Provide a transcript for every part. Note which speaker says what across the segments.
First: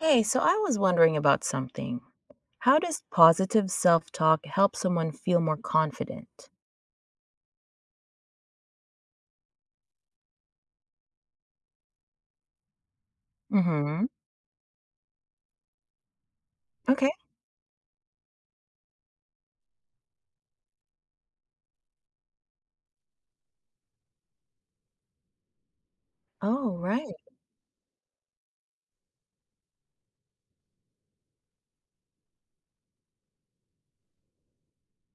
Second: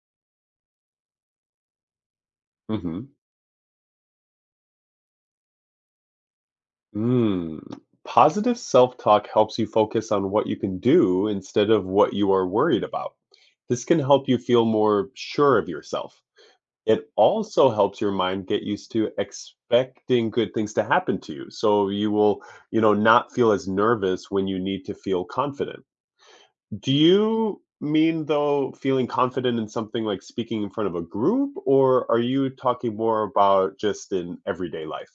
Speaker 1: Hey, so I was wondering about something. How does
Speaker 2: Hmm.
Speaker 1: positive self-talk help someone feel more confident?
Speaker 2: Mm. Positive self talk helps you focus on what you can do instead of what you are worried about. This can
Speaker 1: Mm-hmm.
Speaker 2: help you feel more sure of yourself.
Speaker 1: Okay.
Speaker 2: It also helps your mind get used to expecting good things to happen to you. So you will, not feel as nervous when you need to feel confident.
Speaker 1: Oh,
Speaker 2: Do
Speaker 1: right.
Speaker 2: you mean though feeling confident in something like speaking in front of a group, or are you talking more about just in everyday life?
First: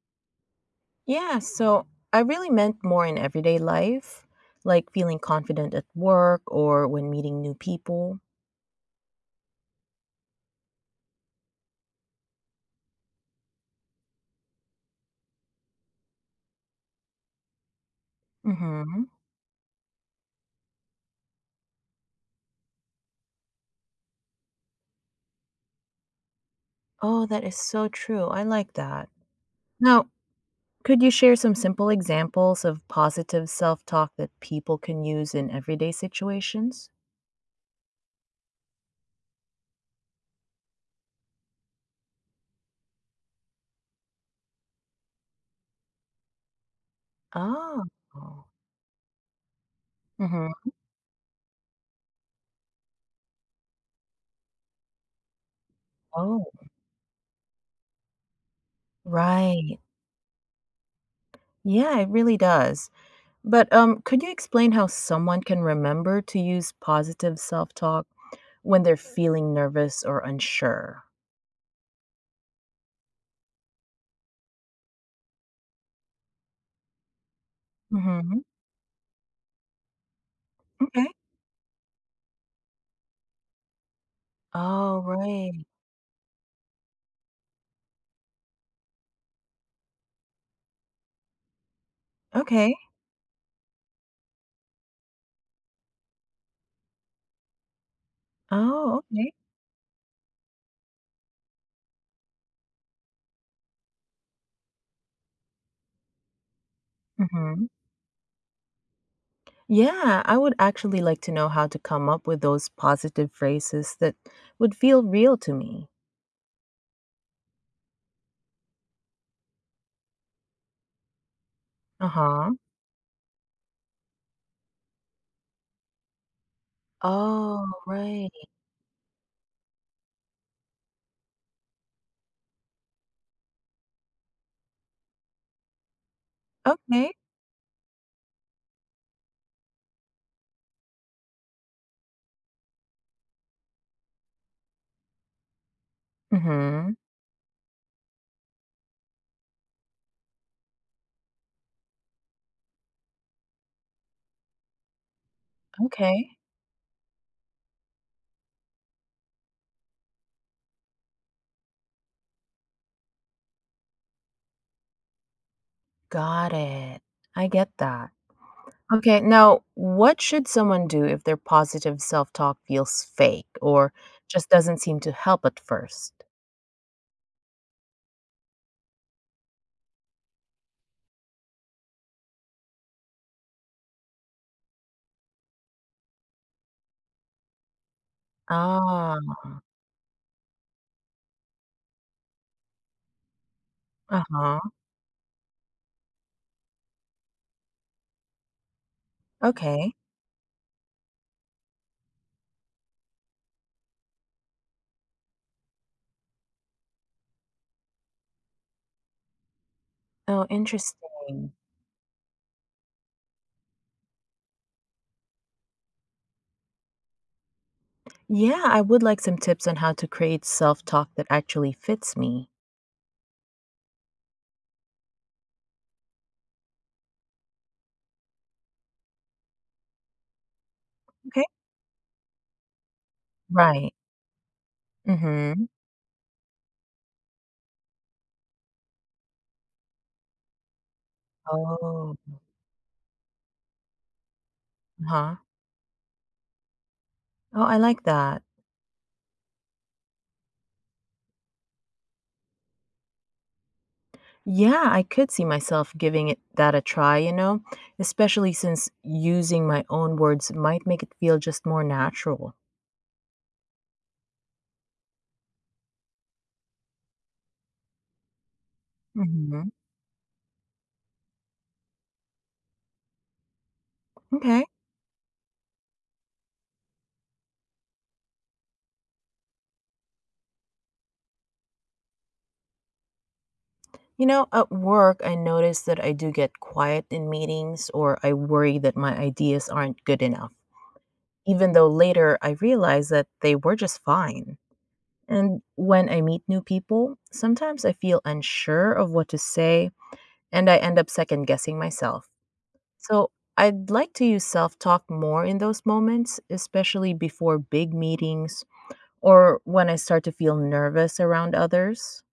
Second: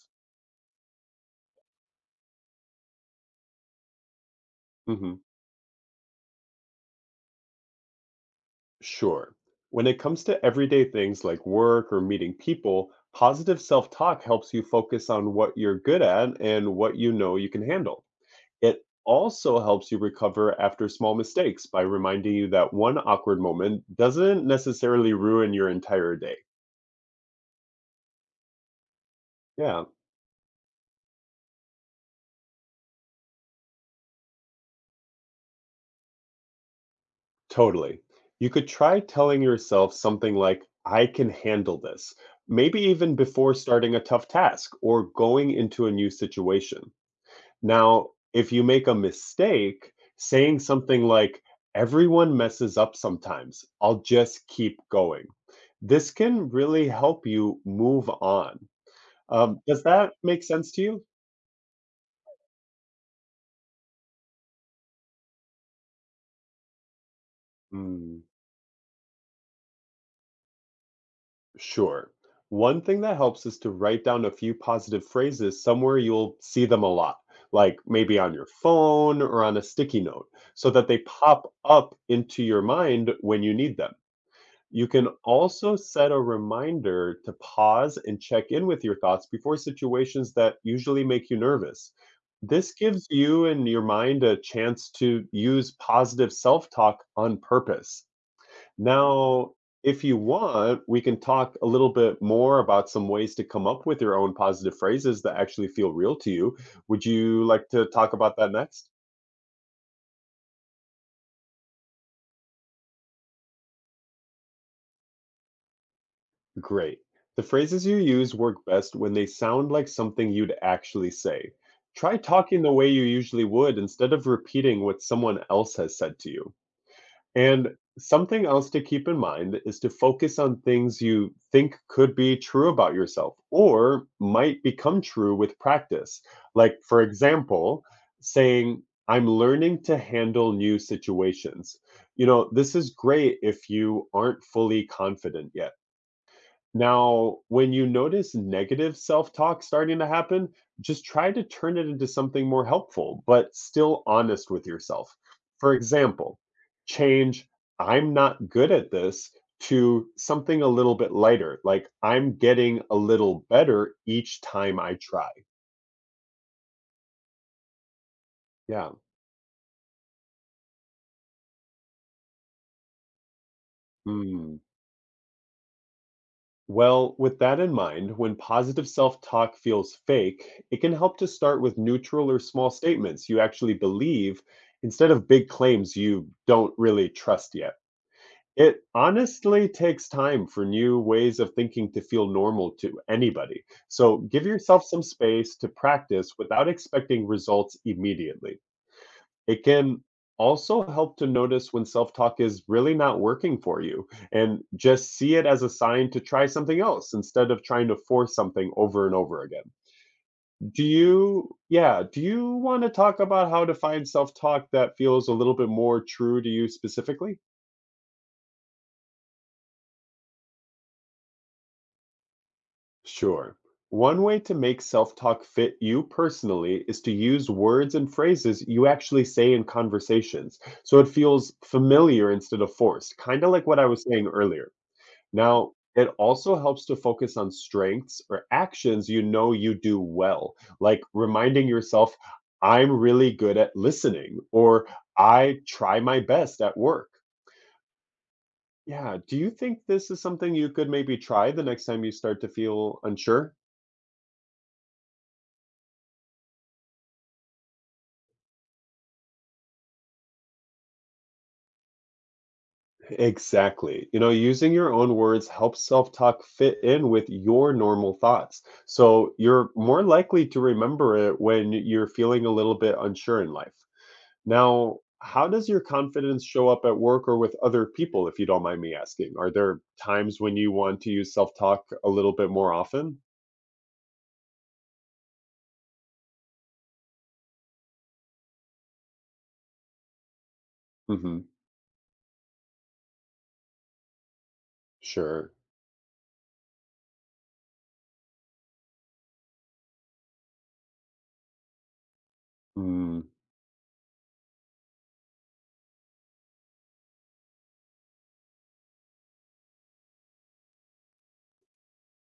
Speaker 1: Yeah, so I really meant more in everyday life, like
Speaker 2: Mm-hmm.
Speaker 1: feeling confident at work or when meeting new people.
Speaker 2: Sure. When it comes to everyday things like work or meeting people, positive self talk helps you focus on what you're good at and what you know you can handle. It
Speaker 1: Mm-hmm.
Speaker 2: also helps you recover after small mistakes by reminding you that one awkward moment doesn't necessarily ruin your entire day.
Speaker 1: Oh, that is so true. I like that.
Speaker 2: Yeah,
Speaker 1: Now, could you share some simple examples of positive self-talk that people can use in everyday situations?
Speaker 2: totally. You could try telling yourself something like, I can handle this, maybe even before starting a tough task or going into a new situation.
Speaker 1: Oh.
Speaker 2: Now, if you make a mistake, saying
Speaker 1: Mm-hmm.
Speaker 2: something like, everyone messes up sometimes, I'll just keep going. This can
Speaker 1: Oh,
Speaker 2: really help you move on.
Speaker 1: right.
Speaker 2: Does that make sense to you?
Speaker 1: Yeah, it really does. But could you explain how someone can remember to use positive self talk
Speaker 2: Mm,
Speaker 1: when they're feeling nervous or unsure?
Speaker 2: sure. One thing that helps is to write down a few positive phrases somewhere you'll see them a lot, like maybe on
Speaker 1: Mm-hmm.
Speaker 2: your phone or on a sticky note, so that they
Speaker 1: Okay.
Speaker 2: pop up into your mind when you need them. You
Speaker 1: Oh,
Speaker 2: can
Speaker 1: right.
Speaker 2: also set a reminder to pause and check in with your thoughts before situations that usually make you nervous. This
Speaker 1: Okay.
Speaker 2: gives you and your mind a chance to use positive self talk on purpose.
Speaker 1: Oh, okay.
Speaker 2: Now, if you want, we can talk a little bit more about some ways to come up with your own positive phrases that actually feel real to you. Would you
Speaker 1: Mm-hmm.
Speaker 2: like to talk about that next?
Speaker 1: Yeah, I would actually like to know how to come up with those positive phrases that would feel real to me.
Speaker 2: Great. The phrases you use work best when they sound like something you'd actually say.
Speaker 1: Uh
Speaker 2: Try
Speaker 1: huh.
Speaker 2: talking the way you usually would instead of repeating what someone else has said to you.
Speaker 1: Oh,
Speaker 2: And
Speaker 1: right.
Speaker 2: something else to keep in mind is to focus on things you think could be true about yourself or might become true with practice. Like, for
Speaker 1: Okay.
Speaker 2: example, saying, I'm learning to handle new situations. You know, this is great if you aren't fully confident yet.
Speaker 1: Mm-hmm.
Speaker 2: Now, when you notice negative self talk starting to happen, just try to turn it into something more helpful, but still honest with yourself. For
Speaker 1: Okay.
Speaker 2: example, change I'm not good at this to something a little bit lighter, like I'm getting a little better each time I try.
Speaker 1: Got it. I get that.
Speaker 2: Yeah.
Speaker 1: Okay, now what should someone do if their positive self talk feels fake or just
Speaker 2: Mm.
Speaker 1: doesn't seem to help at first?
Speaker 2: Well, with that in mind, when positive self talk feels fake, it can help to start with neutral or small statements you actually believe, instead of big claims you don't really trust yet. It
Speaker 1: Ah,
Speaker 2: honestly takes time for new ways of thinking to feel normal to anybody. So
Speaker 1: uh
Speaker 2: give
Speaker 1: huh.
Speaker 2: yourself some space to practice without expecting results immediately. It
Speaker 1: Okay.
Speaker 2: can also help to notice when self talk is really not working for you and just see it as a sign to try something else instead of trying to force something over and over again.
Speaker 1: Oh, interesting.
Speaker 2: Yeah, do you want to talk about how to find self talk that feels a little bit more true to you specifically?
Speaker 1: Yeah, I would like some tips on how to create self talk that actually fits me.
Speaker 2: Sure. One way to make self talk fit you personally is to use words and phrases you actually say in conversations so it
Speaker 1: Okay.
Speaker 2: feels familiar instead of forced, kind of like what I
Speaker 1: Right.
Speaker 2: was saying earlier.
Speaker 1: Mm hmm.
Speaker 2: Now, it also helps to focus on strengths or actions you know you do well, like reminding
Speaker 1: Oh,
Speaker 2: yourself, I'm really good at listening, or
Speaker 1: huh.
Speaker 2: I try my best at work.
Speaker 1: Oh, I like that.
Speaker 2: Yeah. Do you think this is something you could maybe try the next time you start to feel unsure?
Speaker 1: Yeah, I could see myself giving it that a try, you know, especially since using my own words might make it feel just more natural.
Speaker 2: Exactly. You know, using your own words helps self talk fit in with your normal thoughts. So
Speaker 1: Mhm.
Speaker 2: you're more likely to remember it when you're feeling a little bit unsure in life.
Speaker 1: Okay.
Speaker 2: Now, how does your confidence show up at work or with other people, if you don't mind me asking? Are there times when you want to use self talk a little bit more often?
Speaker 1: You know, at work, I notice that I do get quiet in meetings or I worry that my ideas aren't good enough,
Speaker 2: Hmm.
Speaker 1: even though later I realize that they were just fine.
Speaker 2: Sure.
Speaker 1: And when I meet new people, sometimes I feel unsure of what to say and I end up second guessing myself.
Speaker 2: Mm,
Speaker 1: So I'd like to use self talk more in those moments, especially before big meetings or when I start to feel nervous around others.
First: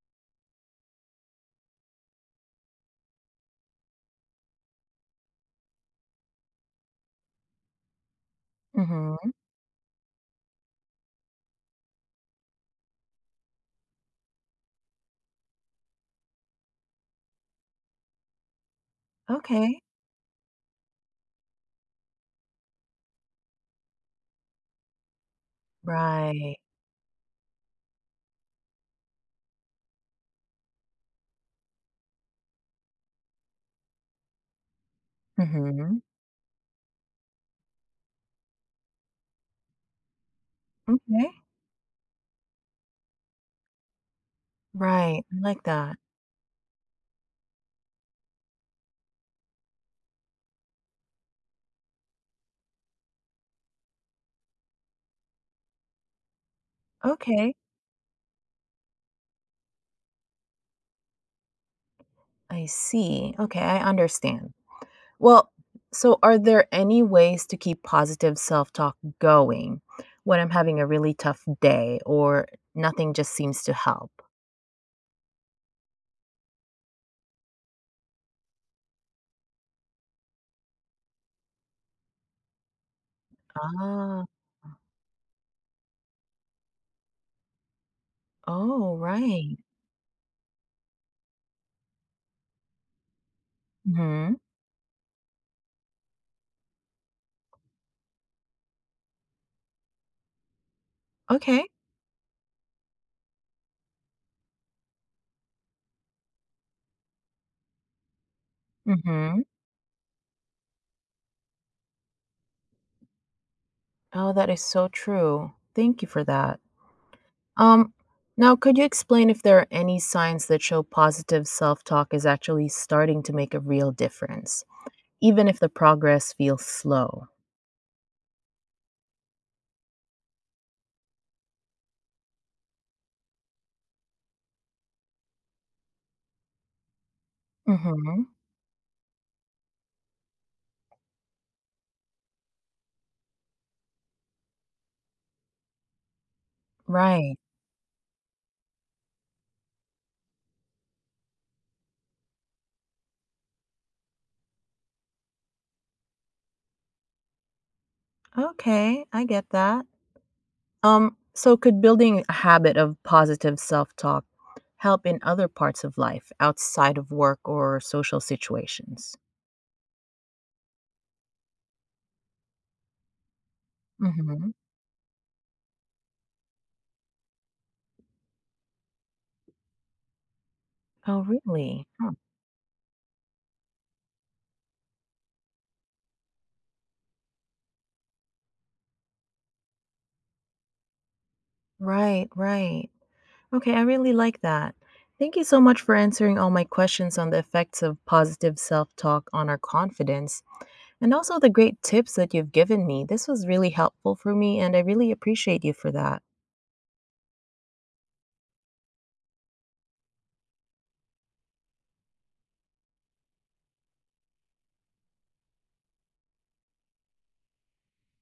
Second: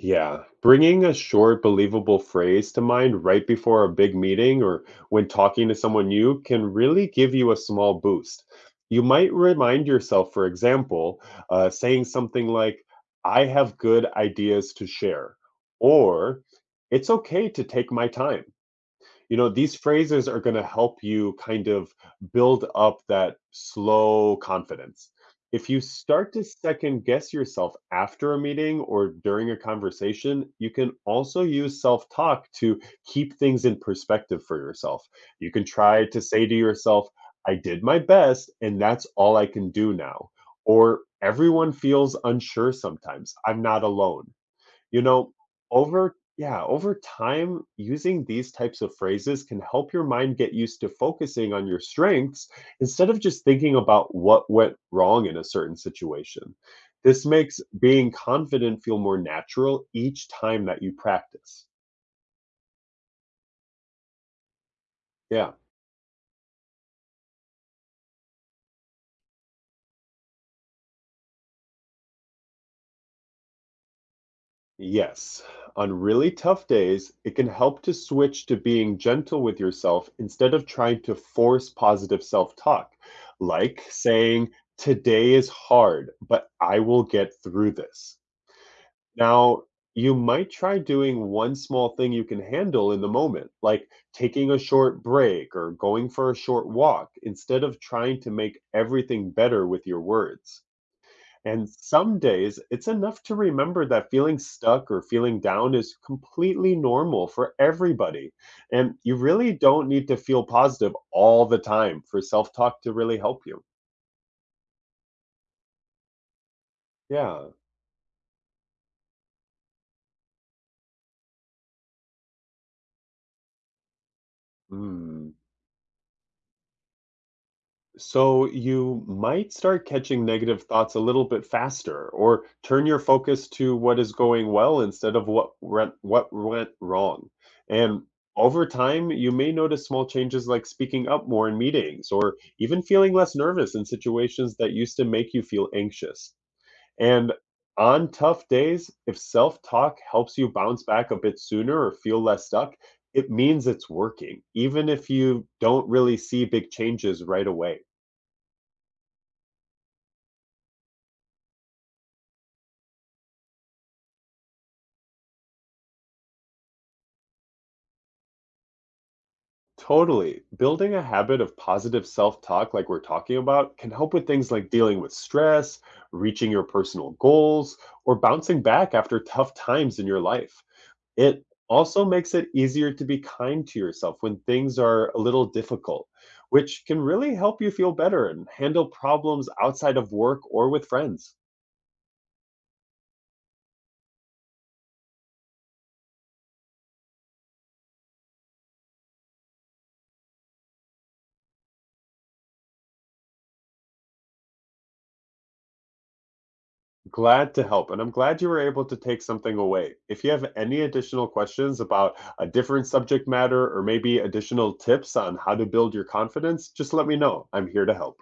Speaker 2: yeah. Bringing a short, believable phrase to mind right before a big meeting or when talking to someone new can really give you a small boost. You might
Speaker 1: Hmm.
Speaker 2: remind yourself, for example, saying something like, I have good ideas to share, or it's okay to take my time. These
Speaker 1: Okay.
Speaker 2: phrases are going to help you kind of build up that slow confidence. If you start to
Speaker 1: Right.
Speaker 2: second guess yourself after a meeting or during a conversation, you can also use self talk to keep things in perspective for yourself. You can
Speaker 1: Mhm.
Speaker 2: try to say to yourself, I did my best and that's all I can do now, or
Speaker 1: Okay.
Speaker 2: everyone feels unsure sometimes, I'm not alone. you
Speaker 1: Right.
Speaker 2: know,
Speaker 1: I like that.
Speaker 2: over time, using these types of phrases can help your mind get used to focusing on your strengths instead of just thinking about what went wrong in a certain situation. This
Speaker 1: Okay.
Speaker 2: makes being confident feel more natural each time that you practice.
Speaker 1: I see. Okay. I understand. Well,
Speaker 2: Yeah.
Speaker 1: so are there any ways to keep positive self talk going when I'm having a really tough day or nothing just seems to help?
Speaker 2: Yes. On really tough days, it can help to switch to being gentle with yourself instead of trying to force positive self talk, like
Speaker 1: Ah.
Speaker 2: saying, Today is hard, but I will get through this.
Speaker 1: Oh, right.
Speaker 2: Now, you might try doing one small thing you can handle in the moment, like
Speaker 1: Hmm.
Speaker 2: taking a short break or going for a short walk, instead of trying to make everything better with your words.
Speaker 1: Okay.
Speaker 2: And some days, it's enough to remember that feeling stuck or feeling down is completely normal for everybody. And you
Speaker 1: Hmm.
Speaker 2: really don't need to feel positive all the time for self talk to really help you.
Speaker 1: Oh, that is so true. Thank you for that.
Speaker 2: Yeah.
Speaker 1: Um, Now, could you explain if there are any signs that show positive self talk is actually starting to make a real difference?
Speaker 2: Mm.
Speaker 1: Even if the progress feels slow.
Speaker 2: So you might start catching negative thoughts a little bit faster, or turn your focus to what is going well instead of what went wrong. And
Speaker 1: Mhm.
Speaker 2: over time, you may notice small changes like speaking up more in meetings, or even feeling less nervous in situations that used to make you feel anxious. And
Speaker 1: Right.
Speaker 2: on tough days, if self talk helps you bounce back a bit sooner or feel less stuck, it means it's working, even if you don't really see big changes right away.
Speaker 1: Okay, I get that. So could building a habit of positive self-talk help in other parts of life outside of work or social situations?
Speaker 2: Totally. Building a habit of positive self talk, like we're talking about, can help with things
Speaker 1: Mhm.
Speaker 2: like dealing with stress, reaching your personal goals, or bouncing back after tough times in your life.
Speaker 1: Oh,
Speaker 2: It
Speaker 1: really?
Speaker 2: also
Speaker 1: Huh.
Speaker 2: makes it easier to be kind to yourself when things are a little difficult, which can really help you feel better and handle problems outside of work or with friends.
Speaker 1: Right, right. Okay, I really like that. Thank you so much for answering all my questions on the effects of positive self-talk on our confidence and also the great tips that you've given me. This was really helpful for me, and I really appreciate you for that.
Speaker 2: Glad to help, and I'm glad you were able to take something away. If you have any additional questions about a different subject matter or maybe additional tips on how to build your confidence, just let me know. I'm here to help.